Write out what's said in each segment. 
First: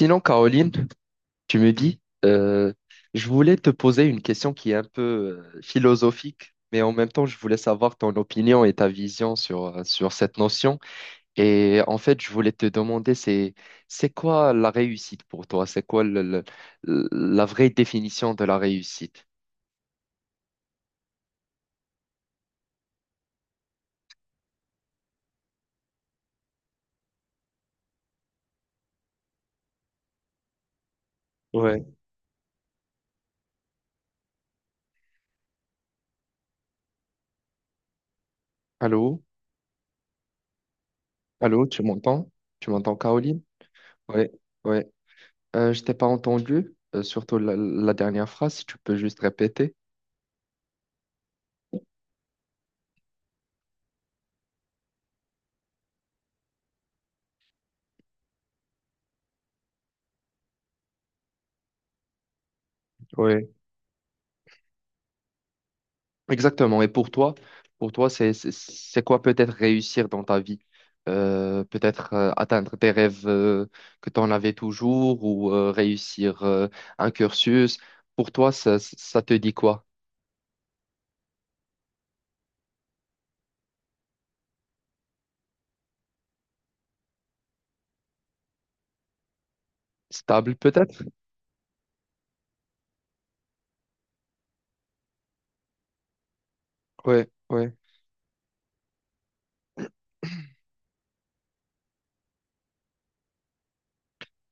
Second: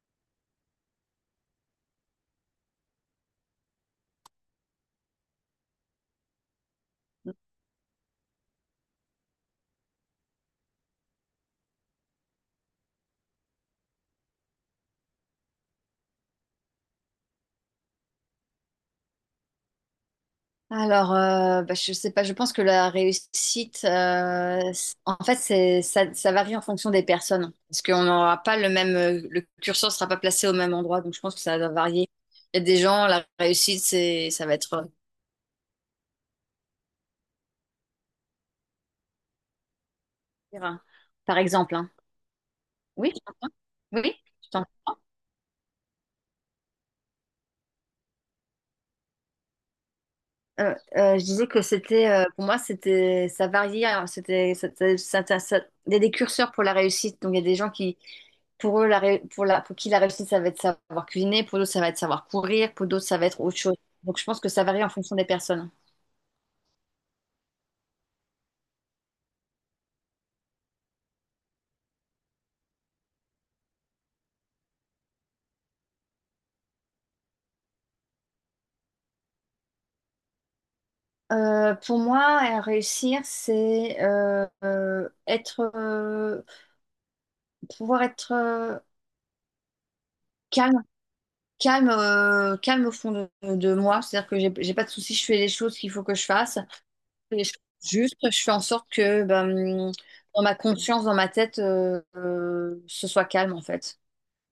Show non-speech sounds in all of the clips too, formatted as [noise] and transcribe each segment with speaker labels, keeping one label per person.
Speaker 1: Sinon, Caroline, tu me dis, euh, je voulais te poser une question qui est un peu philosophique, mais en même temps, je voulais savoir ton opinion et ta vision sur, sur cette notion. Et en fait, je voulais te demander, c'est quoi la réussite pour toi? C'est quoi la vraie définition de la réussite?
Speaker 2: Je sais pas, je pense que la réussite, en fait, c'est, ça varie en fonction des personnes. Parce qu'on n'aura pas le même, le curseur sera pas placé au même endroit, donc je pense que ça va
Speaker 1: Ouais.
Speaker 2: varier. Il y a des gens, la réussite, c'est, ça va être,
Speaker 1: Allô?
Speaker 2: euh, par
Speaker 1: Allô,
Speaker 2: exemple,
Speaker 1: tu
Speaker 2: hein.
Speaker 1: m'entends? Tu m'entends,
Speaker 2: Oui, je
Speaker 1: Caroline?
Speaker 2: t'entends. Oui,
Speaker 1: Ouais,
Speaker 2: je
Speaker 1: ouais.
Speaker 2: t'entends.
Speaker 1: Je t'ai pas entendu, surtout la dernière phrase, si tu peux juste répéter.
Speaker 2: Je disais que c'était, pour moi, c'était, ça variait, hein. Il y a des curseurs pour la réussite. Donc, il y a des gens qui, pour eux, la, ré- pour la, pour qui la réussite, ça va être savoir cuisiner. Pour d'autres, ça va être savoir courir. Pour d'autres, ça va être
Speaker 1: Ouais.
Speaker 2: autre chose. Donc, je pense que ça varie en fonction des personnes.
Speaker 1: Exactement. Et pour toi, c'est quoi peut-être réussir dans ta vie? Peut-être atteindre tes rêves que tu en avais toujours ou réussir un cursus. Pour toi, ça te dit quoi?
Speaker 2: Pour moi, réussir, c'est être, pouvoir être,
Speaker 1: Stable
Speaker 2: calme,
Speaker 1: peut-être?
Speaker 2: calme au fond de moi. C'est-à-dire que j'ai pas de soucis, je fais les choses qu'il faut que je fasse.
Speaker 1: Ouais,
Speaker 2: Et je-
Speaker 1: ouais.
Speaker 2: Juste, je fais en sorte que ben, dans ma conscience, dans ma tête, ce soit calme en fait.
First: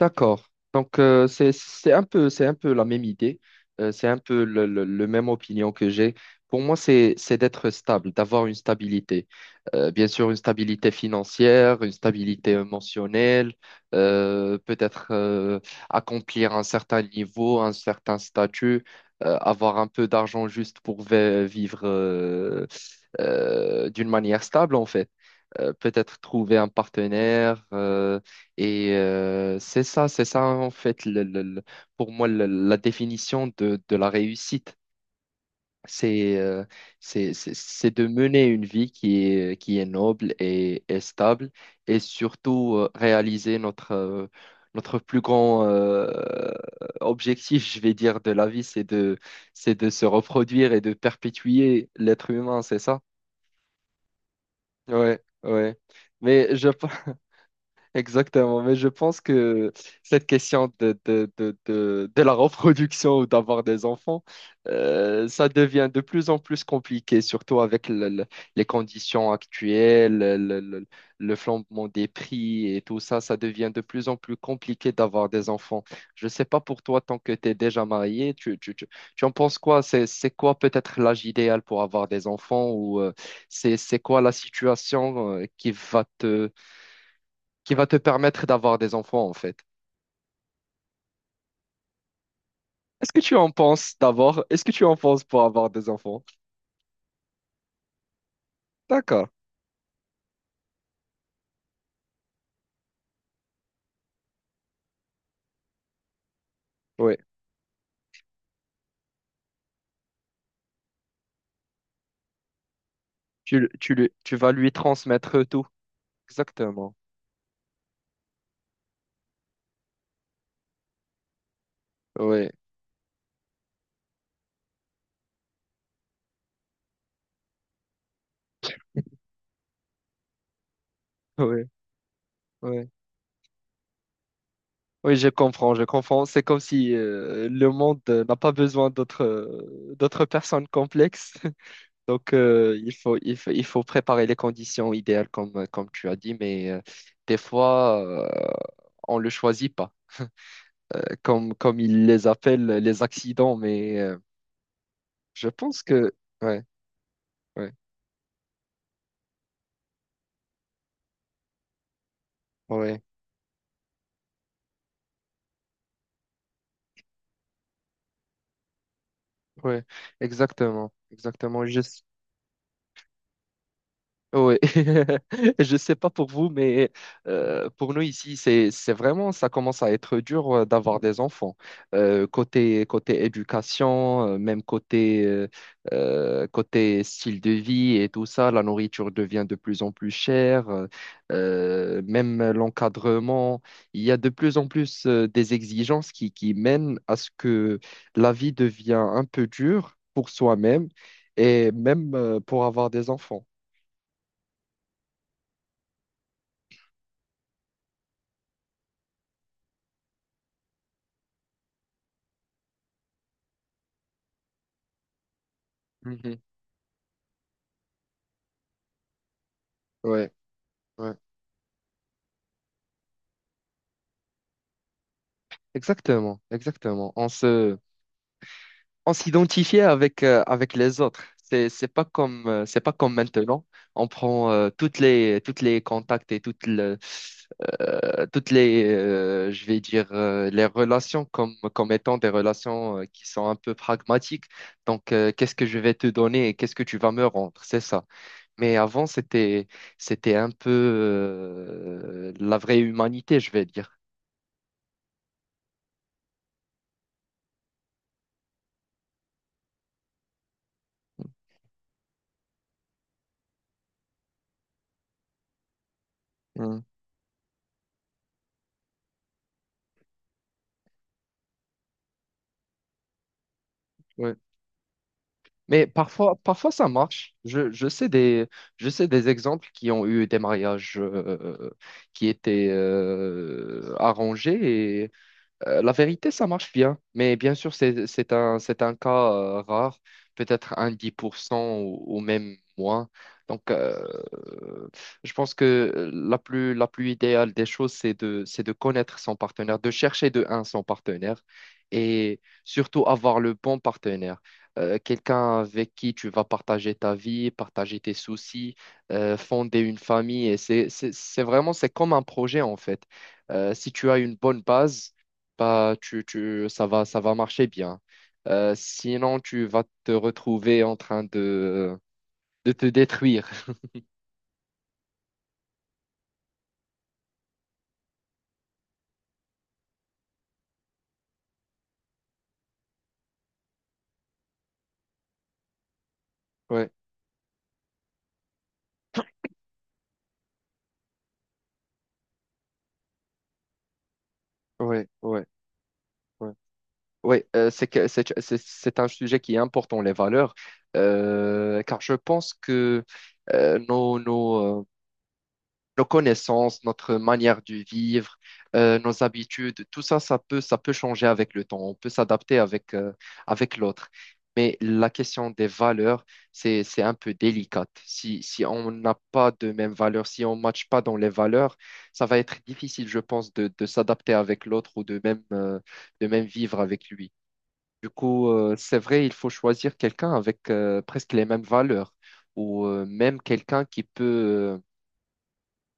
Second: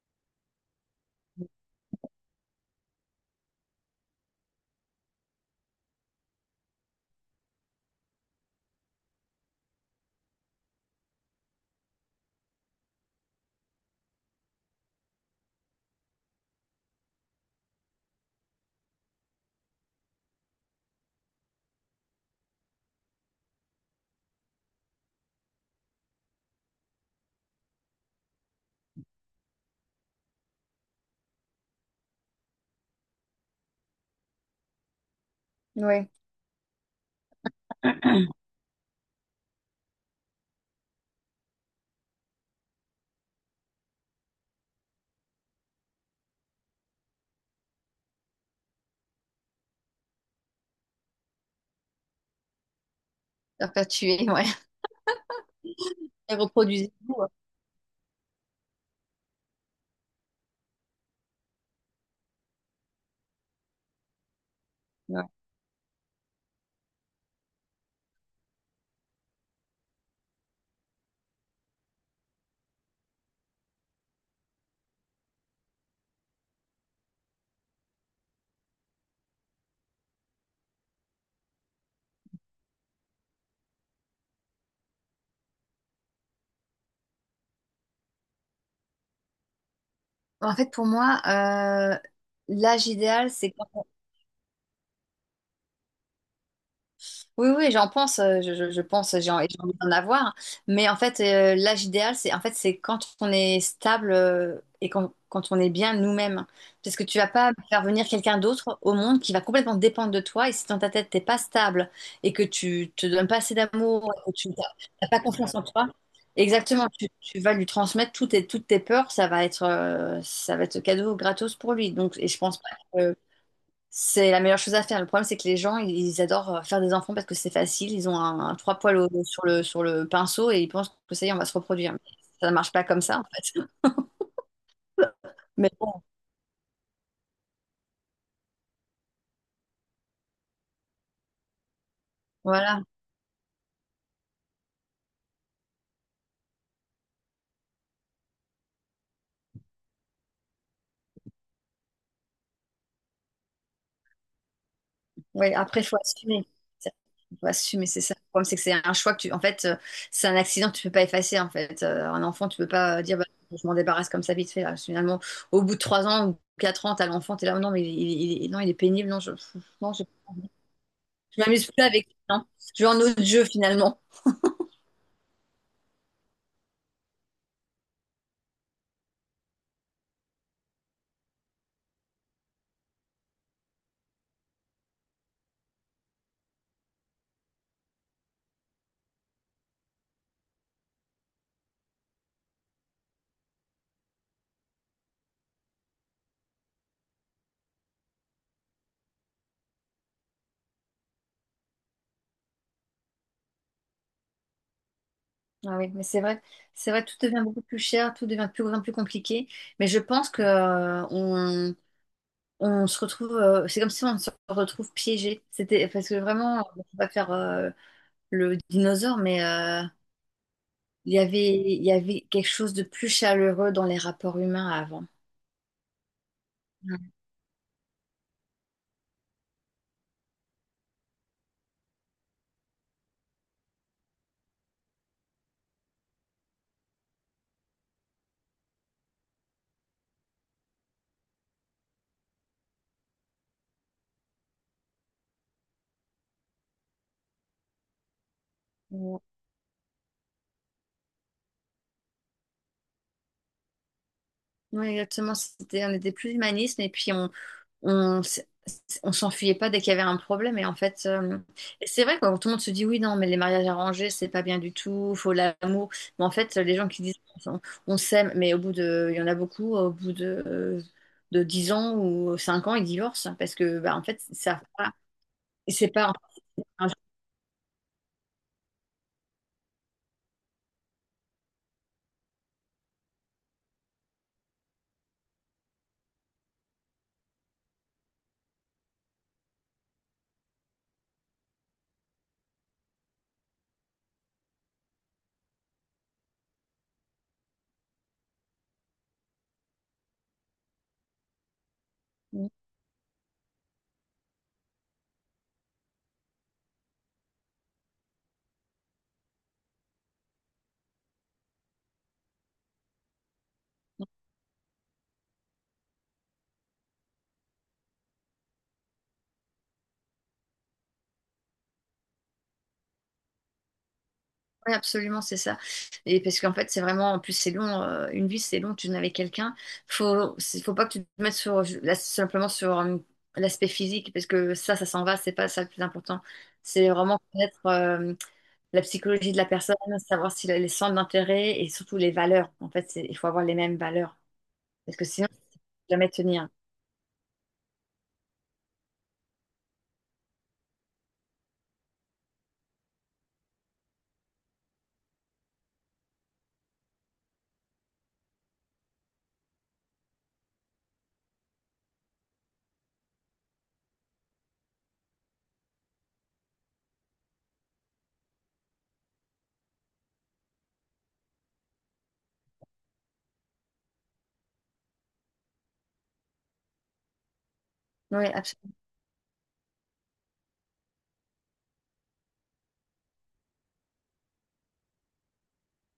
Speaker 1: D'accord. Donc, c'est un peu la même idée. C'est un peu le même opinion que j'ai. Pour moi, c'est d'être stable, d'avoir une stabilité. Bien sûr, une stabilité financière, une stabilité émotionnelle, peut-être accomplir un certain niveau, un certain statut, avoir un peu d'argent juste pour vivre d'une manière stable, en fait peut-être trouver un partenaire. Et c'est ça en fait, pour moi, la définition de la réussite.
Speaker 2: Oui.
Speaker 1: C'est euh, c'est c'est de
Speaker 2: [clears throat]
Speaker 1: mener une vie qui est noble et stable et surtout réaliser notre, notre plus grand objectif, je vais dire, de la vie, c'est de se reproduire et de perpétuer l'être humain, c'est ça?
Speaker 2: Perpétuer, ouais.
Speaker 1: Ouais, ouais.
Speaker 2: Et
Speaker 1: Mais je,
Speaker 2: reproduisez-vous, ouais.
Speaker 1: exactement, mais je pense que cette question de la reproduction ou d'avoir des enfants,
Speaker 2: Ouais.
Speaker 1: ça devient de plus en plus compliqué, surtout avec les conditions actuelles, le flambement des prix et tout ça, ça devient de plus en plus compliqué d'avoir des enfants. Je ne sais pas pour toi, tant que tu es déjà marié, tu en penses quoi? C'est quoi peut-être l'âge idéal pour avoir des enfants ou c'est quoi la situation qui va te permettre d'avoir des enfants, en fait.
Speaker 2: En fait, pour moi, euh, l'âge
Speaker 1: Est-ce que
Speaker 2: idéal,
Speaker 1: tu en
Speaker 2: c'est...
Speaker 1: penses d'abord? Est-ce que tu en penses pour avoir des enfants?
Speaker 2: Oui, oui, j'en pense, je pense,
Speaker 1: D'accord,
Speaker 2: j'ai envie d'en avoir. Mais en fait, l'âge idéal, c'est en fait, c'est quand on est stable, et quand, quand on est bien nous-mêmes. Parce que
Speaker 1: oui.
Speaker 2: tu vas pas faire venir quelqu'un d'autre au monde qui va complètement dépendre de toi. Et si dans ta tête, t'es pas stable et que tu te donnes pas assez d'amour, et
Speaker 1: Tu
Speaker 2: que tu
Speaker 1: vas lui
Speaker 2: n'as pas
Speaker 1: transmettre
Speaker 2: confiance en
Speaker 1: tout.
Speaker 2: toi, exactement,
Speaker 1: Exactement.
Speaker 2: tu vas lui transmettre toutes tes peurs, ça va être cadeau gratos pour lui. Donc, et je
Speaker 1: Oui,
Speaker 2: pense pas c'est la meilleure chose à faire. Le problème, c'est que les gens, ils adorent faire des enfants parce que c'est facile. Ils ont un trois poils au- sur sur le pinceau et ils pensent que ça y est, on va se
Speaker 1: oui,
Speaker 2: reproduire. Mais ça ne marche pas
Speaker 1: oui.
Speaker 2: comme ça, en fait.
Speaker 1: Oui, je
Speaker 2: [laughs] Mais
Speaker 1: comprends, je
Speaker 2: bon,
Speaker 1: comprends. C'est comme si le monde n'a pas besoin d'autres d'autres personnes complexes. [laughs] Donc,
Speaker 2: voilà.
Speaker 1: il faut préparer les conditions idéales, comme tu as dit, mais des fois, on ne le choisit pas, comme ils les appellent les accidents, mais. Je
Speaker 2: Ouais, après,
Speaker 1: pense
Speaker 2: il faut
Speaker 1: que,
Speaker 2: assumer.
Speaker 1: ouais,
Speaker 2: Ça- Faut
Speaker 1: ouais,
Speaker 2: assumer, c'est ça. Le problème, c'est que c'est un choix que tu... En fait, c'est un accident que tu peux pas effacer, en fait. Un enfant, tu peux pas
Speaker 1: ouais,
Speaker 2: dire, bah, je m'en débarrasse comme ça vite fait. Là, finalement, au bout de trois ans ou quatre ans, t'as l'enfant, t'es là, non, mais non, il est pénible. Non, je,
Speaker 1: ouais,
Speaker 2: non, je,
Speaker 1: exactement,
Speaker 2: je
Speaker 1: exactement.
Speaker 2: m'amuse
Speaker 1: Je,
Speaker 2: plus avec lui, non. Je vais en autre jeu, finalement.
Speaker 1: oui, [laughs] je sais pas pour vous, mais pour nous ici, c'est vraiment, ça commence à être dur d'avoir des enfants. Côté éducation, même côté côté style de vie et tout ça, la nourriture devient de plus en plus chère. Même l'encadrement, il y a de plus en plus des exigences qui mènent à ce que la vie devient un peu dure pour soi-même et même pour avoir des enfants.
Speaker 2: Ah oui, mais c'est vrai, tout devient beaucoup plus cher, tout devient de plus grand, plus compliqué. Mais je pense que on se retrouve, c'est comme si on se retrouve piégé. C'était parce que vraiment, on va pas faire le dinosaure, mais
Speaker 1: Ouais, ouais.
Speaker 2: il y avait quelque chose de plus chaleureux dans les rapports humains avant.
Speaker 1: Exactement, exactement. On se, on s'identifiait avec, avec les autres. C'est pas comme maintenant. On prend toutes les contacts et toutes les, je vais dire, les relations comme étant des relations qui sont un peu pragmatiques. Donc, qu'est-ce que je vais te donner et qu'est-ce que tu vas me rendre? C'est ça. Mais avant,
Speaker 2: Ouais.
Speaker 1: c'était un peu la vraie humanité, je vais dire.
Speaker 2: Oui, exactement. C'était, on était plus humaniste et puis on on s'enfuyait pas dès qu'il y avait un problème. Et en fait, et c'est vrai, quoi, quand tout le monde se dit oui, non, mais les mariages arrangés, c'est pas bien du tout, faut l'amour. Mais en fait, les gens qui disent on, on s'aime, mais au bout de, il y en a beaucoup, au bout de 10 ans ou 5 ans, ils divorcent parce que, bah, en fait, ça,
Speaker 1: Oui,
Speaker 2: ils savent pas,
Speaker 1: mais
Speaker 2: c'est pas...
Speaker 1: parfois, parfois ça marche. Je sais des exemples qui ont eu des mariages qui étaient arrangés la vérité, ça marche bien, mais bien sûr, c'est un cas rare, peut-être un 10% ou même moins. Donc, je pense que la plus idéale des choses, c'est de connaître son partenaire, de chercher de un son partenaire et surtout avoir le bon partenaire. Quelqu'un avec qui tu vas partager ta vie, partager tes soucis, fonder une famille. Et c'est vraiment, c'est comme un projet en fait. Si tu as une bonne base, bah, ça va marcher bien. Sinon, tu vas te retrouver en train de te détruire. [laughs]
Speaker 2: Oui, absolument, c'est ça. Et parce qu'en fait, c'est vraiment, en plus, c'est long, une vie, c'est long, tu n'es avec quelqu'un. Faut pas que tu te mettes sur, là, simplement sur l'aspect physique, parce que ça s'en va, c'est pas ça le plus important. C'est
Speaker 1: Ouais,
Speaker 2: vraiment connaître la psychologie de la personne, savoir si les centres d'intérêt et surtout les valeurs. Il faut avoir les mêmes valeurs, parce que
Speaker 1: ouais,
Speaker 2: sinon, tu
Speaker 1: ouais,
Speaker 2: peux jamais tenir.
Speaker 1: ouais. Ouais, c'est que c'est un sujet qui est important, les valeurs. Car je pense que euh, nos, nos, euh, nos connaissances, notre manière de vivre, nos habitudes, tout ça, ça peut changer avec le temps. On peut s'adapter avec, avec l'autre. Mais la question des valeurs, c'est un peu délicate. Si on n'a pas de mêmes valeurs, si on ne matche pas dans les valeurs, ça va être difficile, je pense, de s'adapter avec l'autre ou de même vivre avec lui. Du
Speaker 2: Oui,
Speaker 1: coup,
Speaker 2: absolument.
Speaker 1: c'est vrai, il faut choisir quelqu'un avec presque les mêmes valeurs ou même quelqu'un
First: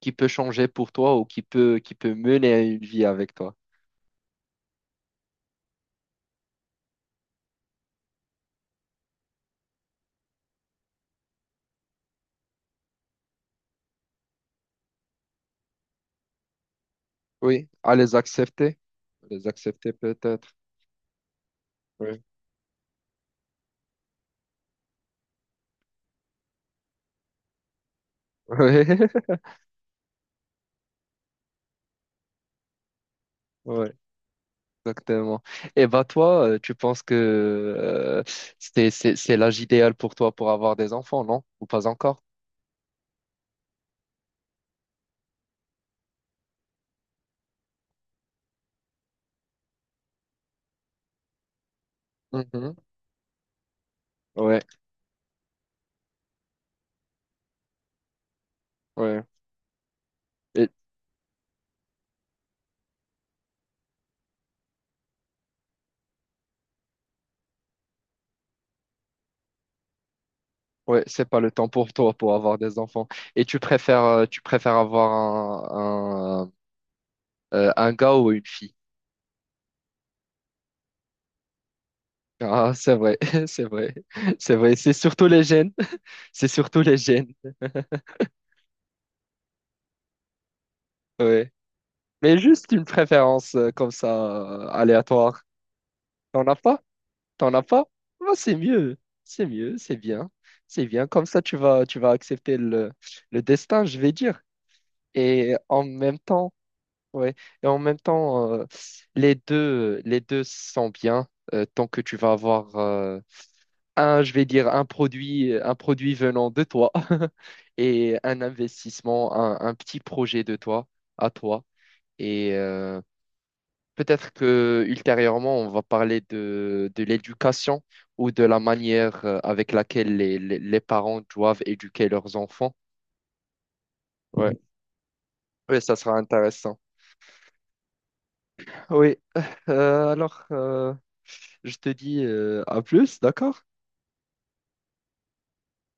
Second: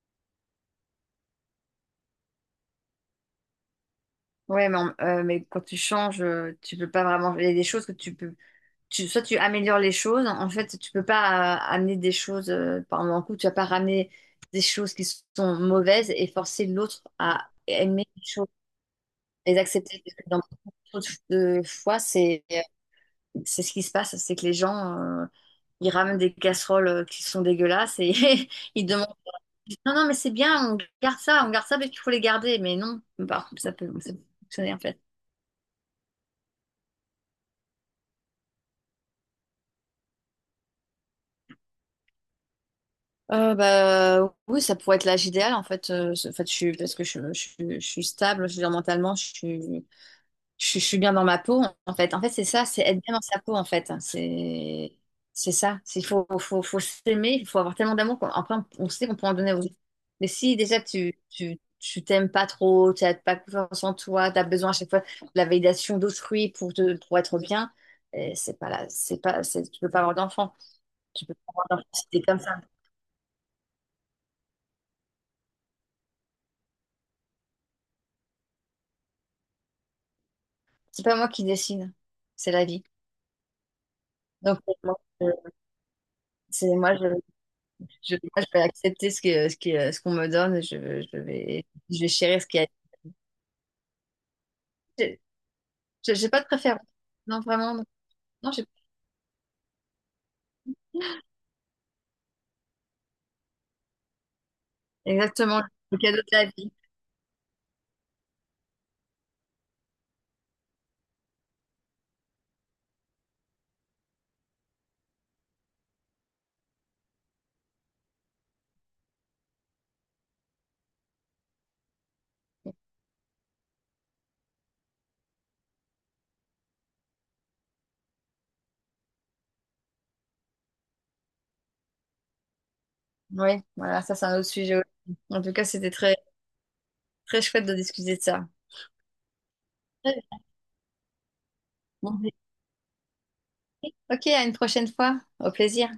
Speaker 1: qui peut changer pour toi ou qui peut mener à une vie avec toi.
Speaker 2: Mais quand tu changes, tu peux pas vraiment. Il y a des choses que tu peux... tu, soit tu améliores les choses. En fait, tu peux pas amener des choses, par exemple, un coup, tu vas pas ramener des choses qui sont mauvaises et forcer l'autre à
Speaker 1: Oui, à
Speaker 2: aimer
Speaker 1: les
Speaker 2: les choses,
Speaker 1: accepter. Les
Speaker 2: les
Speaker 1: accepter
Speaker 2: accepter. Parce que dans
Speaker 1: peut-être.
Speaker 2: beaucoup de fois,
Speaker 1: Oui,
Speaker 2: c'est ce qui se passe, c'est que les gens, ils ramènent des casseroles qui sont dégueulasses et
Speaker 1: [laughs]
Speaker 2: [laughs]
Speaker 1: oui,
Speaker 2: ils demandent, non, non, mais c'est bien, on garde ça parce qu'il faut les garder. Mais non, par
Speaker 1: oui,
Speaker 2: ça peut fonctionner en fait.
Speaker 1: exactement. Et bah toi, tu penses que c'est l'âge idéal pour toi pour avoir des enfants, non? Ou pas encore?
Speaker 2: Oui, ça pourrait être l'âge idéal en fait. En fait, je suis, parce que je suis stable, je veux dire, mentalement, je suis bien dans ma peau en fait. En fait, c'est ça,
Speaker 1: Mhm.
Speaker 2: c'est être bien dans sa peau en fait.
Speaker 1: Ouais,
Speaker 2: C'est ça. Il faut, faut s'aimer, il faut avoir tellement d'amour qu'après on sait qu'on
Speaker 1: ouais.
Speaker 2: peut en donner aux autres. Mais si
Speaker 1: Et,
Speaker 2: déjà tu t'aimes pas trop, tu n'as pas confiance en toi, tu as besoin à chaque fois de la validation d'autrui pour te, pour être bien, c'est pas là, c'est pas, c'est, tu peux pas avoir d'enfant.
Speaker 1: ouais,
Speaker 2: Tu
Speaker 1: c'est
Speaker 2: peux
Speaker 1: pas le
Speaker 2: pas avoir
Speaker 1: temps
Speaker 2: d'enfant
Speaker 1: pour
Speaker 2: si
Speaker 1: toi
Speaker 2: t'es
Speaker 1: pour
Speaker 2: comme
Speaker 1: avoir
Speaker 2: ça.
Speaker 1: des enfants. Et tu préfères avoir un, un, un gars ou une fille?
Speaker 2: C'est pas moi qui décide, c'est la
Speaker 1: Ah,
Speaker 2: vie.
Speaker 1: c'est vrai, [laughs] c'est vrai, c'est
Speaker 2: Donc,
Speaker 1: vrai. C'est
Speaker 2: moi,
Speaker 1: surtout
Speaker 2: je,
Speaker 1: les gènes. C'est
Speaker 2: c'est
Speaker 1: surtout
Speaker 2: moi,
Speaker 1: les gènes,
Speaker 2: je vais accepter ce qu'on me donne. Je
Speaker 1: ouais.
Speaker 2: vais, je vais
Speaker 1: Mais
Speaker 2: chérir ce qu'il y a.
Speaker 1: juste une préférence comme ça,
Speaker 2: J'ai
Speaker 1: aléatoire.
Speaker 2: j'ai pas
Speaker 1: T'en
Speaker 2: de
Speaker 1: as
Speaker 2: préférence.
Speaker 1: pas?
Speaker 2: Non,
Speaker 1: T'en as
Speaker 2: vraiment. Non,
Speaker 1: pas? Ah,
Speaker 2: non,
Speaker 1: c'est
Speaker 2: j'ai...
Speaker 1: mieux. C'est mieux, c'est bien. C'est bien. Comme ça, tu vas accepter le destin, je vais dire. Et
Speaker 2: exactement
Speaker 1: en
Speaker 2: le cadeau
Speaker 1: même
Speaker 2: de la
Speaker 1: temps,
Speaker 2: vie.
Speaker 1: ouais. Et en même temps, les deux sont bien. Tant que tu vas avoir un, je vais dire, un produit venant de toi [laughs] et un investissement, un petit projet de toi, à toi. Et peut-être que ultérieurement, on va parler de l'éducation ou de la manière avec laquelle les parents doivent éduquer leurs enfants.
Speaker 2: Oui, voilà, ça, c'est un autre
Speaker 1: Ouais.
Speaker 2: sujet aussi. En tout cas,
Speaker 1: Oui,
Speaker 2: c'était
Speaker 1: ça sera
Speaker 2: très,
Speaker 1: intéressant.
Speaker 2: très chouette de discuter de ça.
Speaker 1: Oui, [laughs] Alors, je te
Speaker 2: Bon,
Speaker 1: dis à plus, d'accord?
Speaker 2: ok, à une prochaine fois. Au plaisir.